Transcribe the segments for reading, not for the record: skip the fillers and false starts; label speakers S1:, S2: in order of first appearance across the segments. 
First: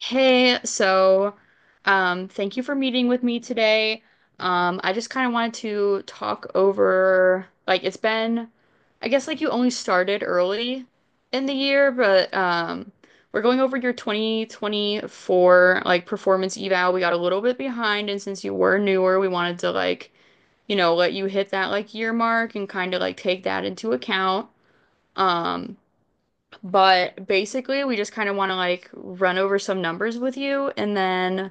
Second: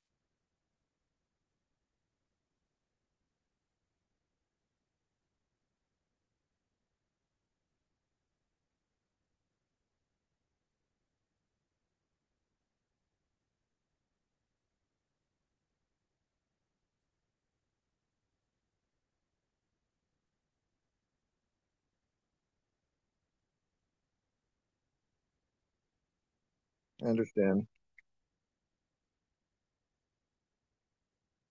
S1: Hey, so thank you for meeting with me today. I just kind of wanted to talk over, like, it's been, I guess, like you only started early in the year, but we're going over your 2024, like, performance eval. We got a little bit behind, and since you were newer, we wanted to, like, you know, let you hit that, like, year mark and kind of, like, take that into account. Um,
S2: I
S1: but
S2: understand.
S1: basically, we just kind of want to like run over some numbers with you and then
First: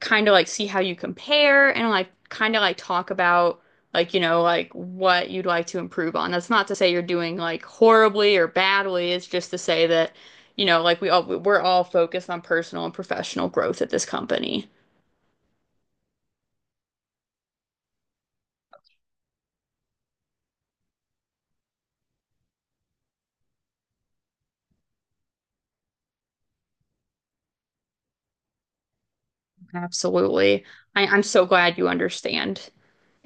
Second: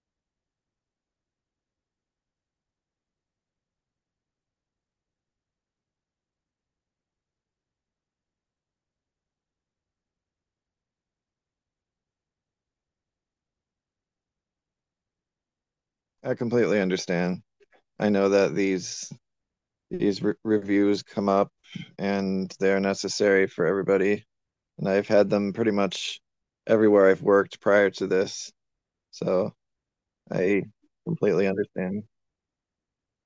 S1: kind of like see how you compare and like kind of like talk about like, you know, like what you'd like to improve on. That's not to say you're doing like horribly or badly. It's just to say that, you know, like we're all focused on personal and professional growth at this company.
S2: I completely understand. I know that reviews come up and they're necessary for everybody, and I've had them pretty much everywhere I've worked prior to this, so
S1: Absolutely.
S2: I
S1: I'm so
S2: completely
S1: glad you
S2: understand.
S1: understand.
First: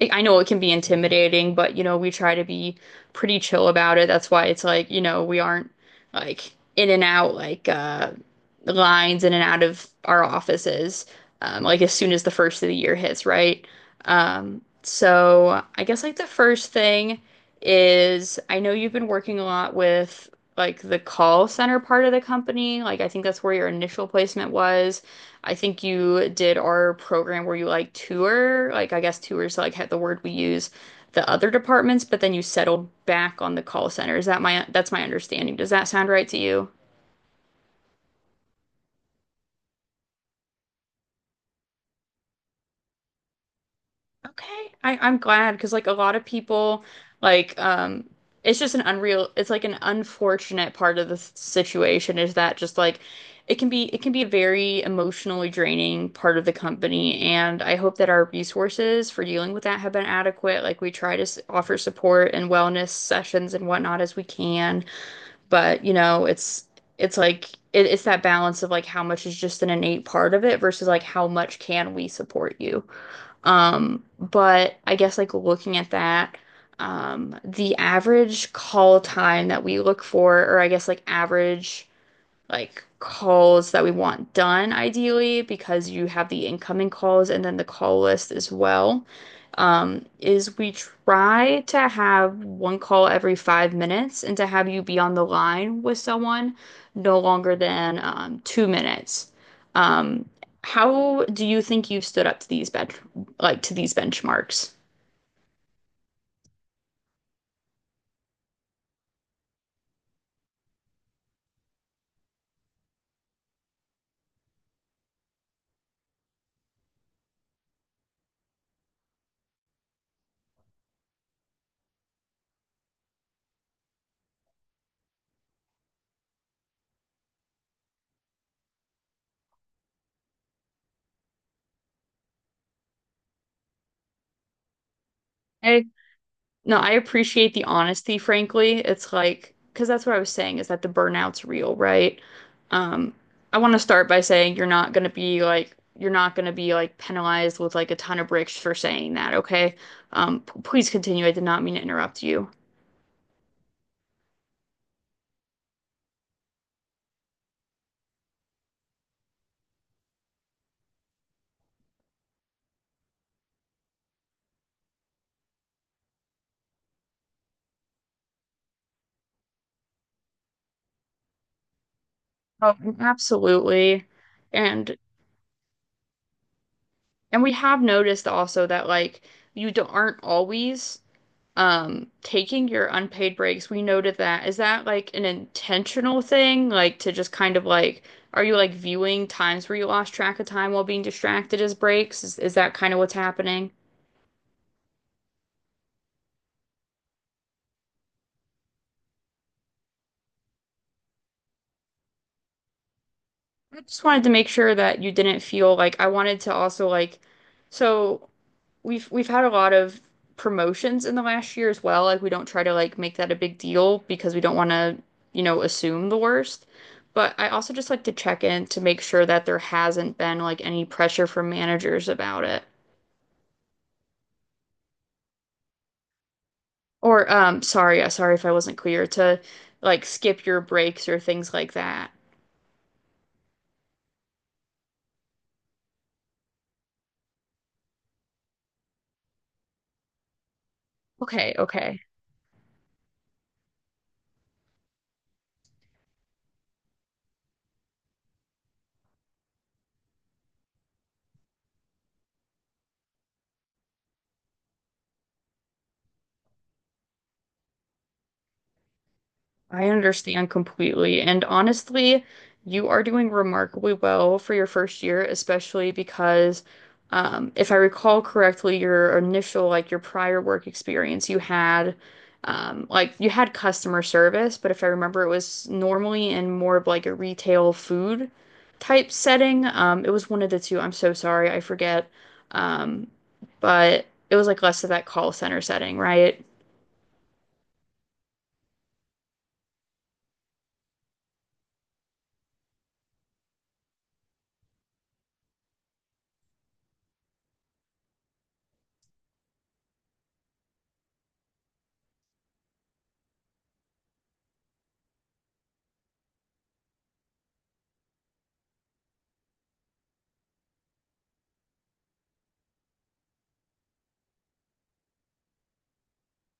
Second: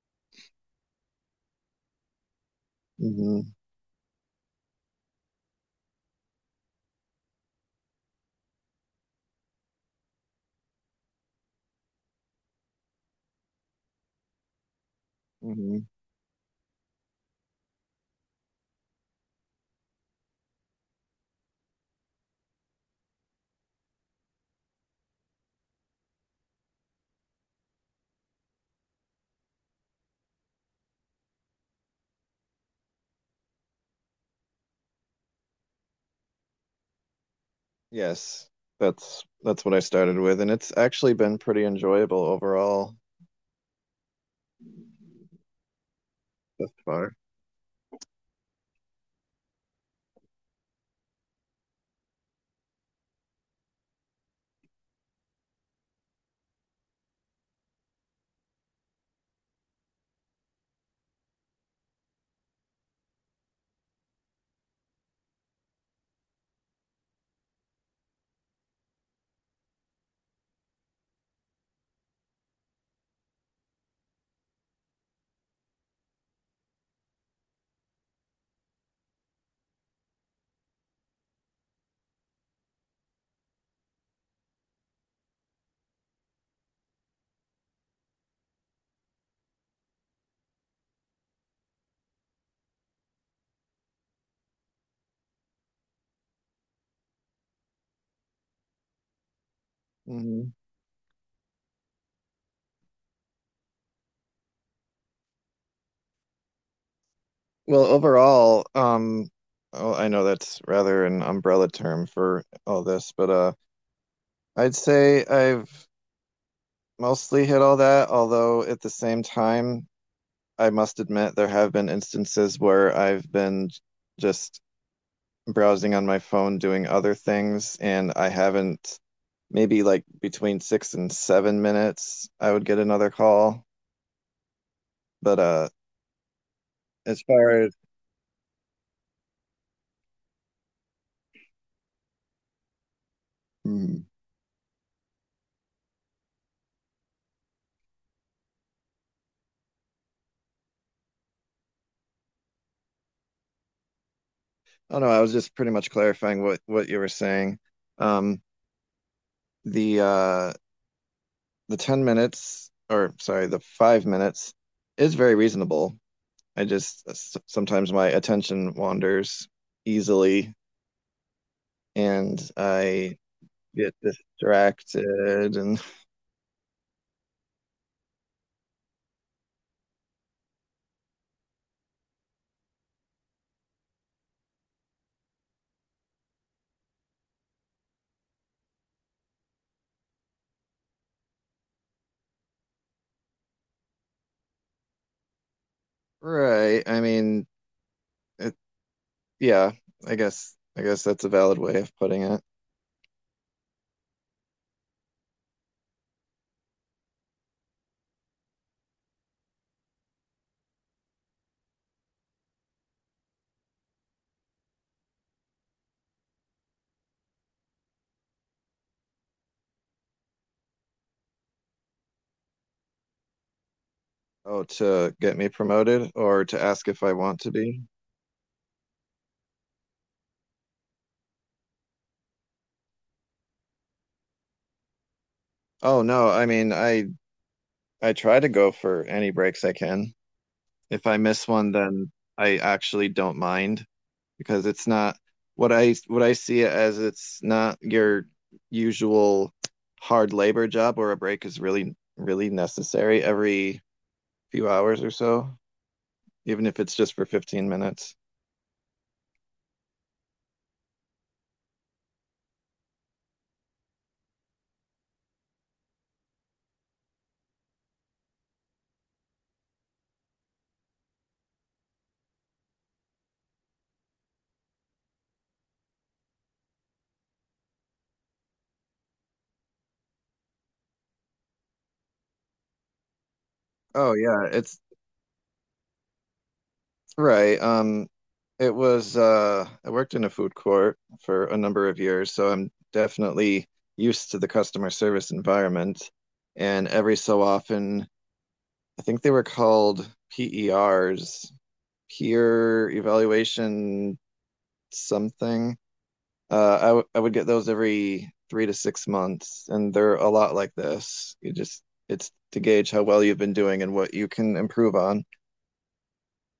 S1: I know it can be intimidating, but you know, we try to be pretty
S2: Hmm,
S1: chill about it. That's why it's like, you know, we aren't like in and out like lines in and out of our offices like as soon as the first of the year hits, right? So I
S2: hmm.
S1: guess like the first thing is I know you've been working a lot with like the call center part of the company. Like I think that's where your initial placement was. I think you did our program where you like tour, like I guess tours like had the word we use the other departments, but then you settled back on the call center. Is that my that's my understanding. Does that sound right to you?
S2: Yes, that's what I started with, and it's actually been pretty enjoyable overall
S1: Okay. I'm glad because like a lot of
S2: thus
S1: people
S2: far.
S1: like it's like an unfortunate part of the situation is that just like it can be a very emotionally draining part of the company, and I hope that our resources for dealing with that have been adequate. Like we try to offer support and wellness sessions and whatnot as we can, but you know, it's like it's that balance of like how much is just an innate part of it versus like how much can we support you. But I guess like looking at that, the average call time that we look for, or I guess like average like calls that we want done ideally because you have the incoming calls and then the call list as well, is we try to have one call every 5 minutes and to have you be on the line with someone no longer than 2 minutes. Um,
S2: Hmm.
S1: how do you think you've stood up to these bench like to these benchmarks?
S2: Well, overall, oh, I know that's rather an umbrella term for all this, but I'd say I've mostly hit all that, although at the same time, I must admit there have been instances where I've been just browsing on my phone doing other things, and I haven't, maybe like between 6 and 7 minutes, I would get another call. But
S1: No, I
S2: as far
S1: appreciate the
S2: as.
S1: honesty, frankly. It's like, because that's what I was saying is that the burnout's real, right? Um, I want to
S2: Hmm.
S1: start by saying you're not going to be like penalized with like a ton of bricks for saying that, okay? Please continue. I did not mean to interrupt you.
S2: Oh no, I was just pretty much clarifying what you were saying. Um, the uh the 10 minutes, or sorry, the 5 minutes is very reasonable. I just sometimes my attention wanders easily and
S1: Oh,
S2: I get
S1: absolutely. And
S2: distracted and.
S1: we have noticed also that like you don't aren't always taking your unpaid breaks. We noted that. Is that like an intentional thing, like to just kind of like, are you like viewing times where you lost track of time while being distracted as breaks? Is that kind of what's happening?
S2: Right, I mean it, yeah, I guess that's a valid way of putting it.
S1: I just wanted to make sure that you didn't feel like I wanted to also like, so we've had a lot of promotions in the last year as well. Like we don't try to like make that a big deal because we don't want to, you know, assume the worst. But I also just like to check in to make sure that there hasn't been like any pressure from managers about it.
S2: Oh, to get me promoted or to ask if I
S1: Or
S2: want to be?
S1: sorry, sorry if I wasn't clear to like skip your breaks or things like that.
S2: Oh no, I mean I try to go for any breaks I can. If I miss
S1: Okay,
S2: one,
S1: okay.
S2: then I actually don't mind, because it's not what I see it as, it's not your usual hard labor job where a break is really really necessary every few hours or so, even if it's just for 15 minutes.
S1: I understand completely. And honestly, you are doing remarkably well for your first year, especially because if I recall correctly, your initial, like your prior work experience, you had like you had customer service, but if I remember, it was normally in more of like a retail food type setting. It was one of the two. I'm so sorry, I forget. Um, but
S2: Oh
S1: it was
S2: yeah,
S1: like
S2: it's
S1: less of that call center setting, right?
S2: right. It was I worked in a food court for a number of years, so I'm definitely used to the customer service environment. And every so often, I think they were called PERs, peer evaluation something. I would get those every 3 to 6 months, and they're a lot like this. You just it's to gauge how well you've been doing and what you can improve on.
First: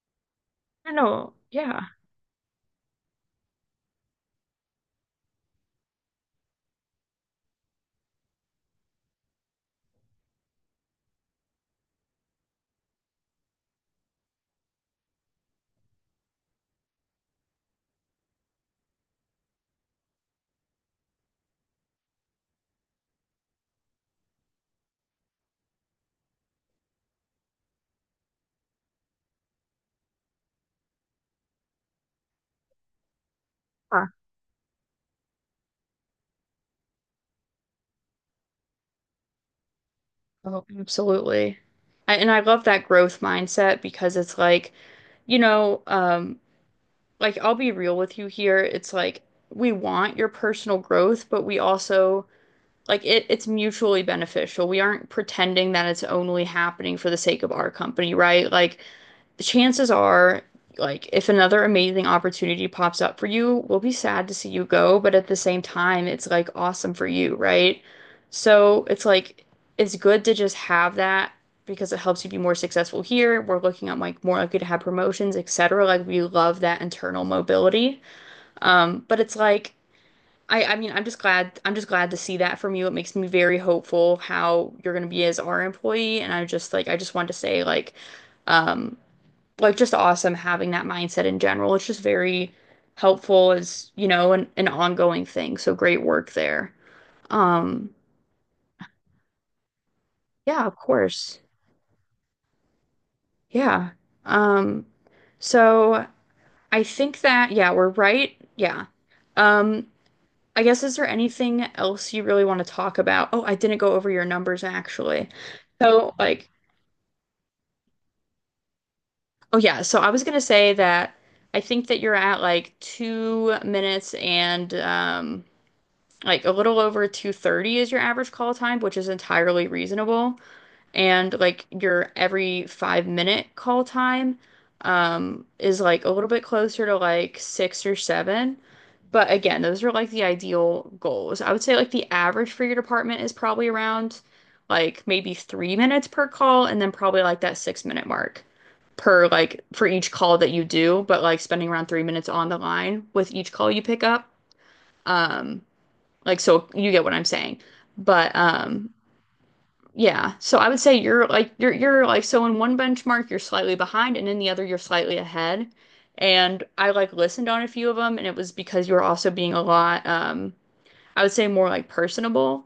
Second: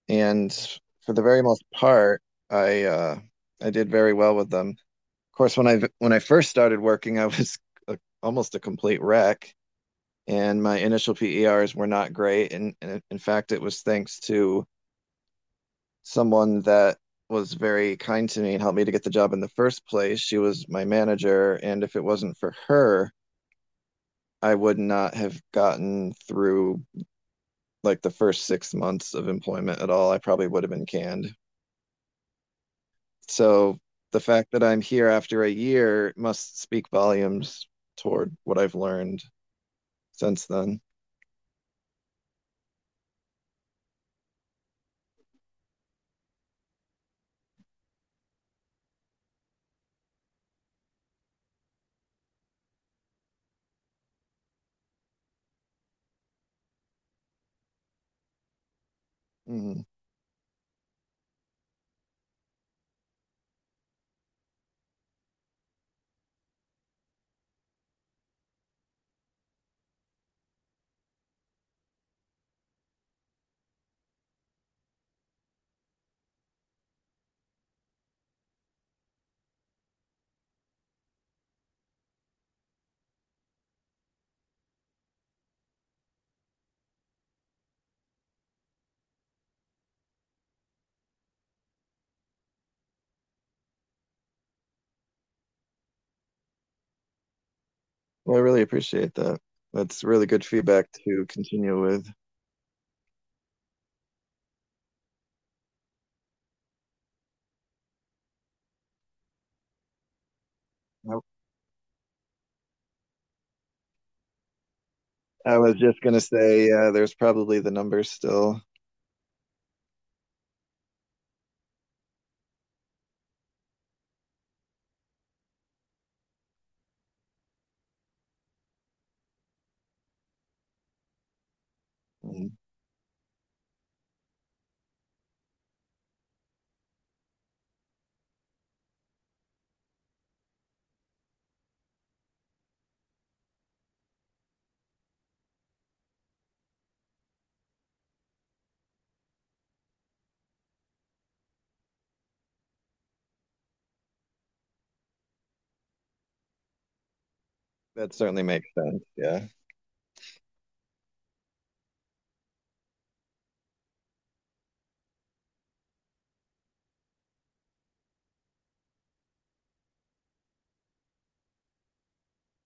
S2: And
S1: I
S2: for the
S1: know.
S2: very most
S1: Yeah.
S2: part, I uh, I did very well with them. Of course, when I first started working, I was almost a complete wreck, and my initial PERs were not great. And in fact, it was thanks to someone that was very kind to me and helped me to get the job in the first place. She was my manager, and if it wasn't for her, I would not have gotten through like the first 6 months of employment at all. I probably would have been canned. So the fact that I'm here after a year must speak volumes toward what I've learned since
S1: Oh,
S2: then.
S1: absolutely. And I love that growth mindset because it's like, you know, like I'll be real with you here. It's like we want your personal growth, but we also like it's mutually beneficial. We aren't pretending that it's only happening for the sake of our company, right? Like
S2: Mhm.
S1: chances are, like, if another amazing opportunity pops up for you, we'll be sad to see you go, but at the same time, it's like awesome for you, right? So it's like it's good to just have that because it helps you be more successful here. We're looking at like more likely to have promotions, etc. Like we love that internal mobility. But it's like I mean, I'm just glad to see that from you. It makes me very hopeful how you're gonna be as our employee. And I just wanted to say um like just awesome having that mindset in general. It's just very helpful as, you know, an ongoing thing. So great work there. Um,
S2: Well, I really appreciate that. That's really good
S1: yeah, of
S2: feedback to
S1: course.
S2: continue with.
S1: Yeah. Um, so I think that, yeah, we're right. Yeah. Um, I guess is there
S2: I
S1: anything else you really want to talk about? Oh, I didn't go over your numbers actually.
S2: I was just
S1: So
S2: gonna
S1: like,
S2: say, there's probably the numbers still.
S1: oh yeah, so I was gonna say that I think that you're at like 2 minutes and like a little over 230 is your average call time, which is entirely reasonable. And like your
S2: Mm.
S1: every 5 minute call time is like a little bit closer to like six or seven. But again, those are like the ideal goals. I would say like the average for your department is probably around like maybe 3 minutes per call, and then probably like that 6 minute mark per like for each call that you do, but like spending around 3 minutes on the line with each call you pick up. Um like so you get what I'm saying.
S2: That
S1: But
S2: certainly makes sense. Yeah.
S1: yeah, so I would say you're like, so in one benchmark you're slightly behind and in the other you're slightly ahead. And I like listened on a few of them, and it was because you were also being a lot I would say more like personable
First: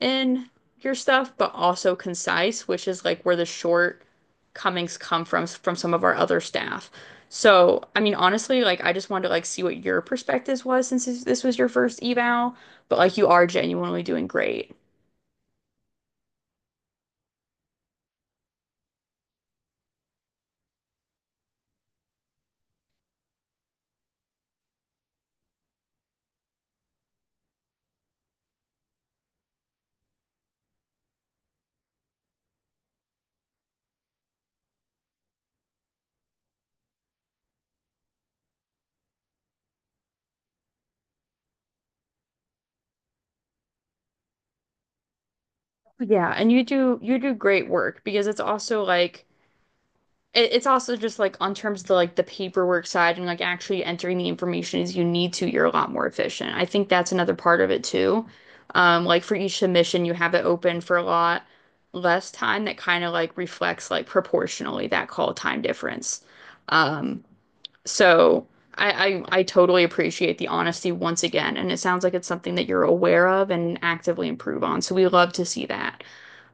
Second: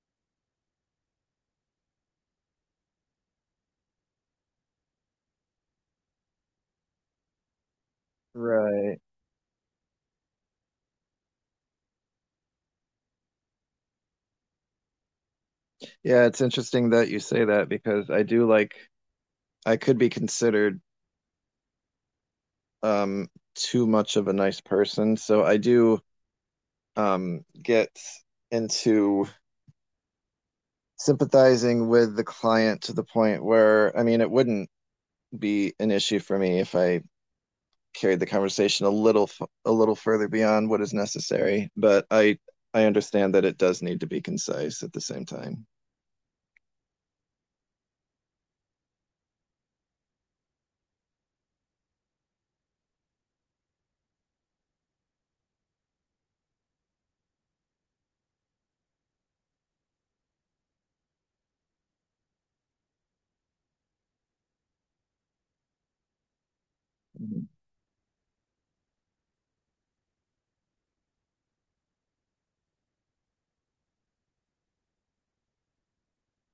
S1: in your stuff, but also concise, which is like where the shortcomings come from some of our other staff. So, I mean, honestly, like I
S2: Right.
S1: just wanted to like see what your perspective was since this was your first eval, but like you are genuinely doing great.
S2: Yeah, it's interesting that you say that because I do like I could be considered um too much of a nice person. So I do get into sympathizing with the client to the point where I mean it wouldn't be an issue for me if I carried the conversation a little a little further beyond what is necessary, but I understand that it does need to be concise at the same time.
S1: Yeah, and you do great work because it's also like it's also just like on terms of the, like the paperwork side and like actually entering the information as you need to, you're a lot more efficient. I think that's another part of it too. Like for each submission, you have it open for a lot less time that kind of like reflects like proportionally that call time difference. Um, so I totally appreciate the honesty once again, and it sounds like it's something that you're aware of and actively improve on. So we love to see that.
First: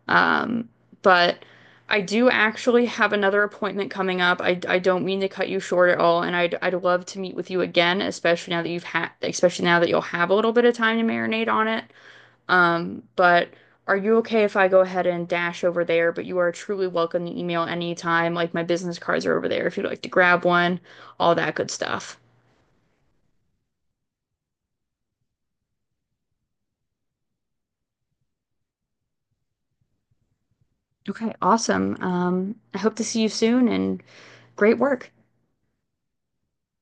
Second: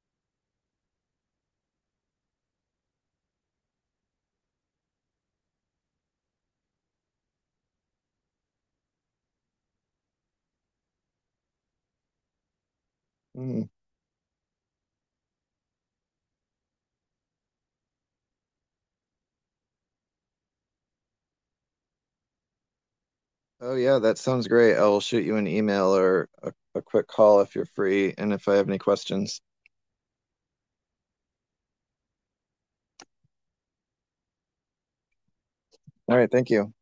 S1: Um, but I do actually have another appointment coming up. I don't mean to cut you short at all, and I'd love to meet with you again, especially now that especially now that you'll have a little bit of time to marinate on it. But
S2: Mm.
S1: are you okay if I go ahead and dash over there? But you are truly welcome to email anytime. Like my business cards are over there if you'd like to grab one, all that good stuff.
S2: Oh yeah, that sounds great. I'll shoot you an email or a quick call if you're free and if I have any questions.
S1: Okay, awesome. I hope to see you soon and great work.
S2: All right, thank you.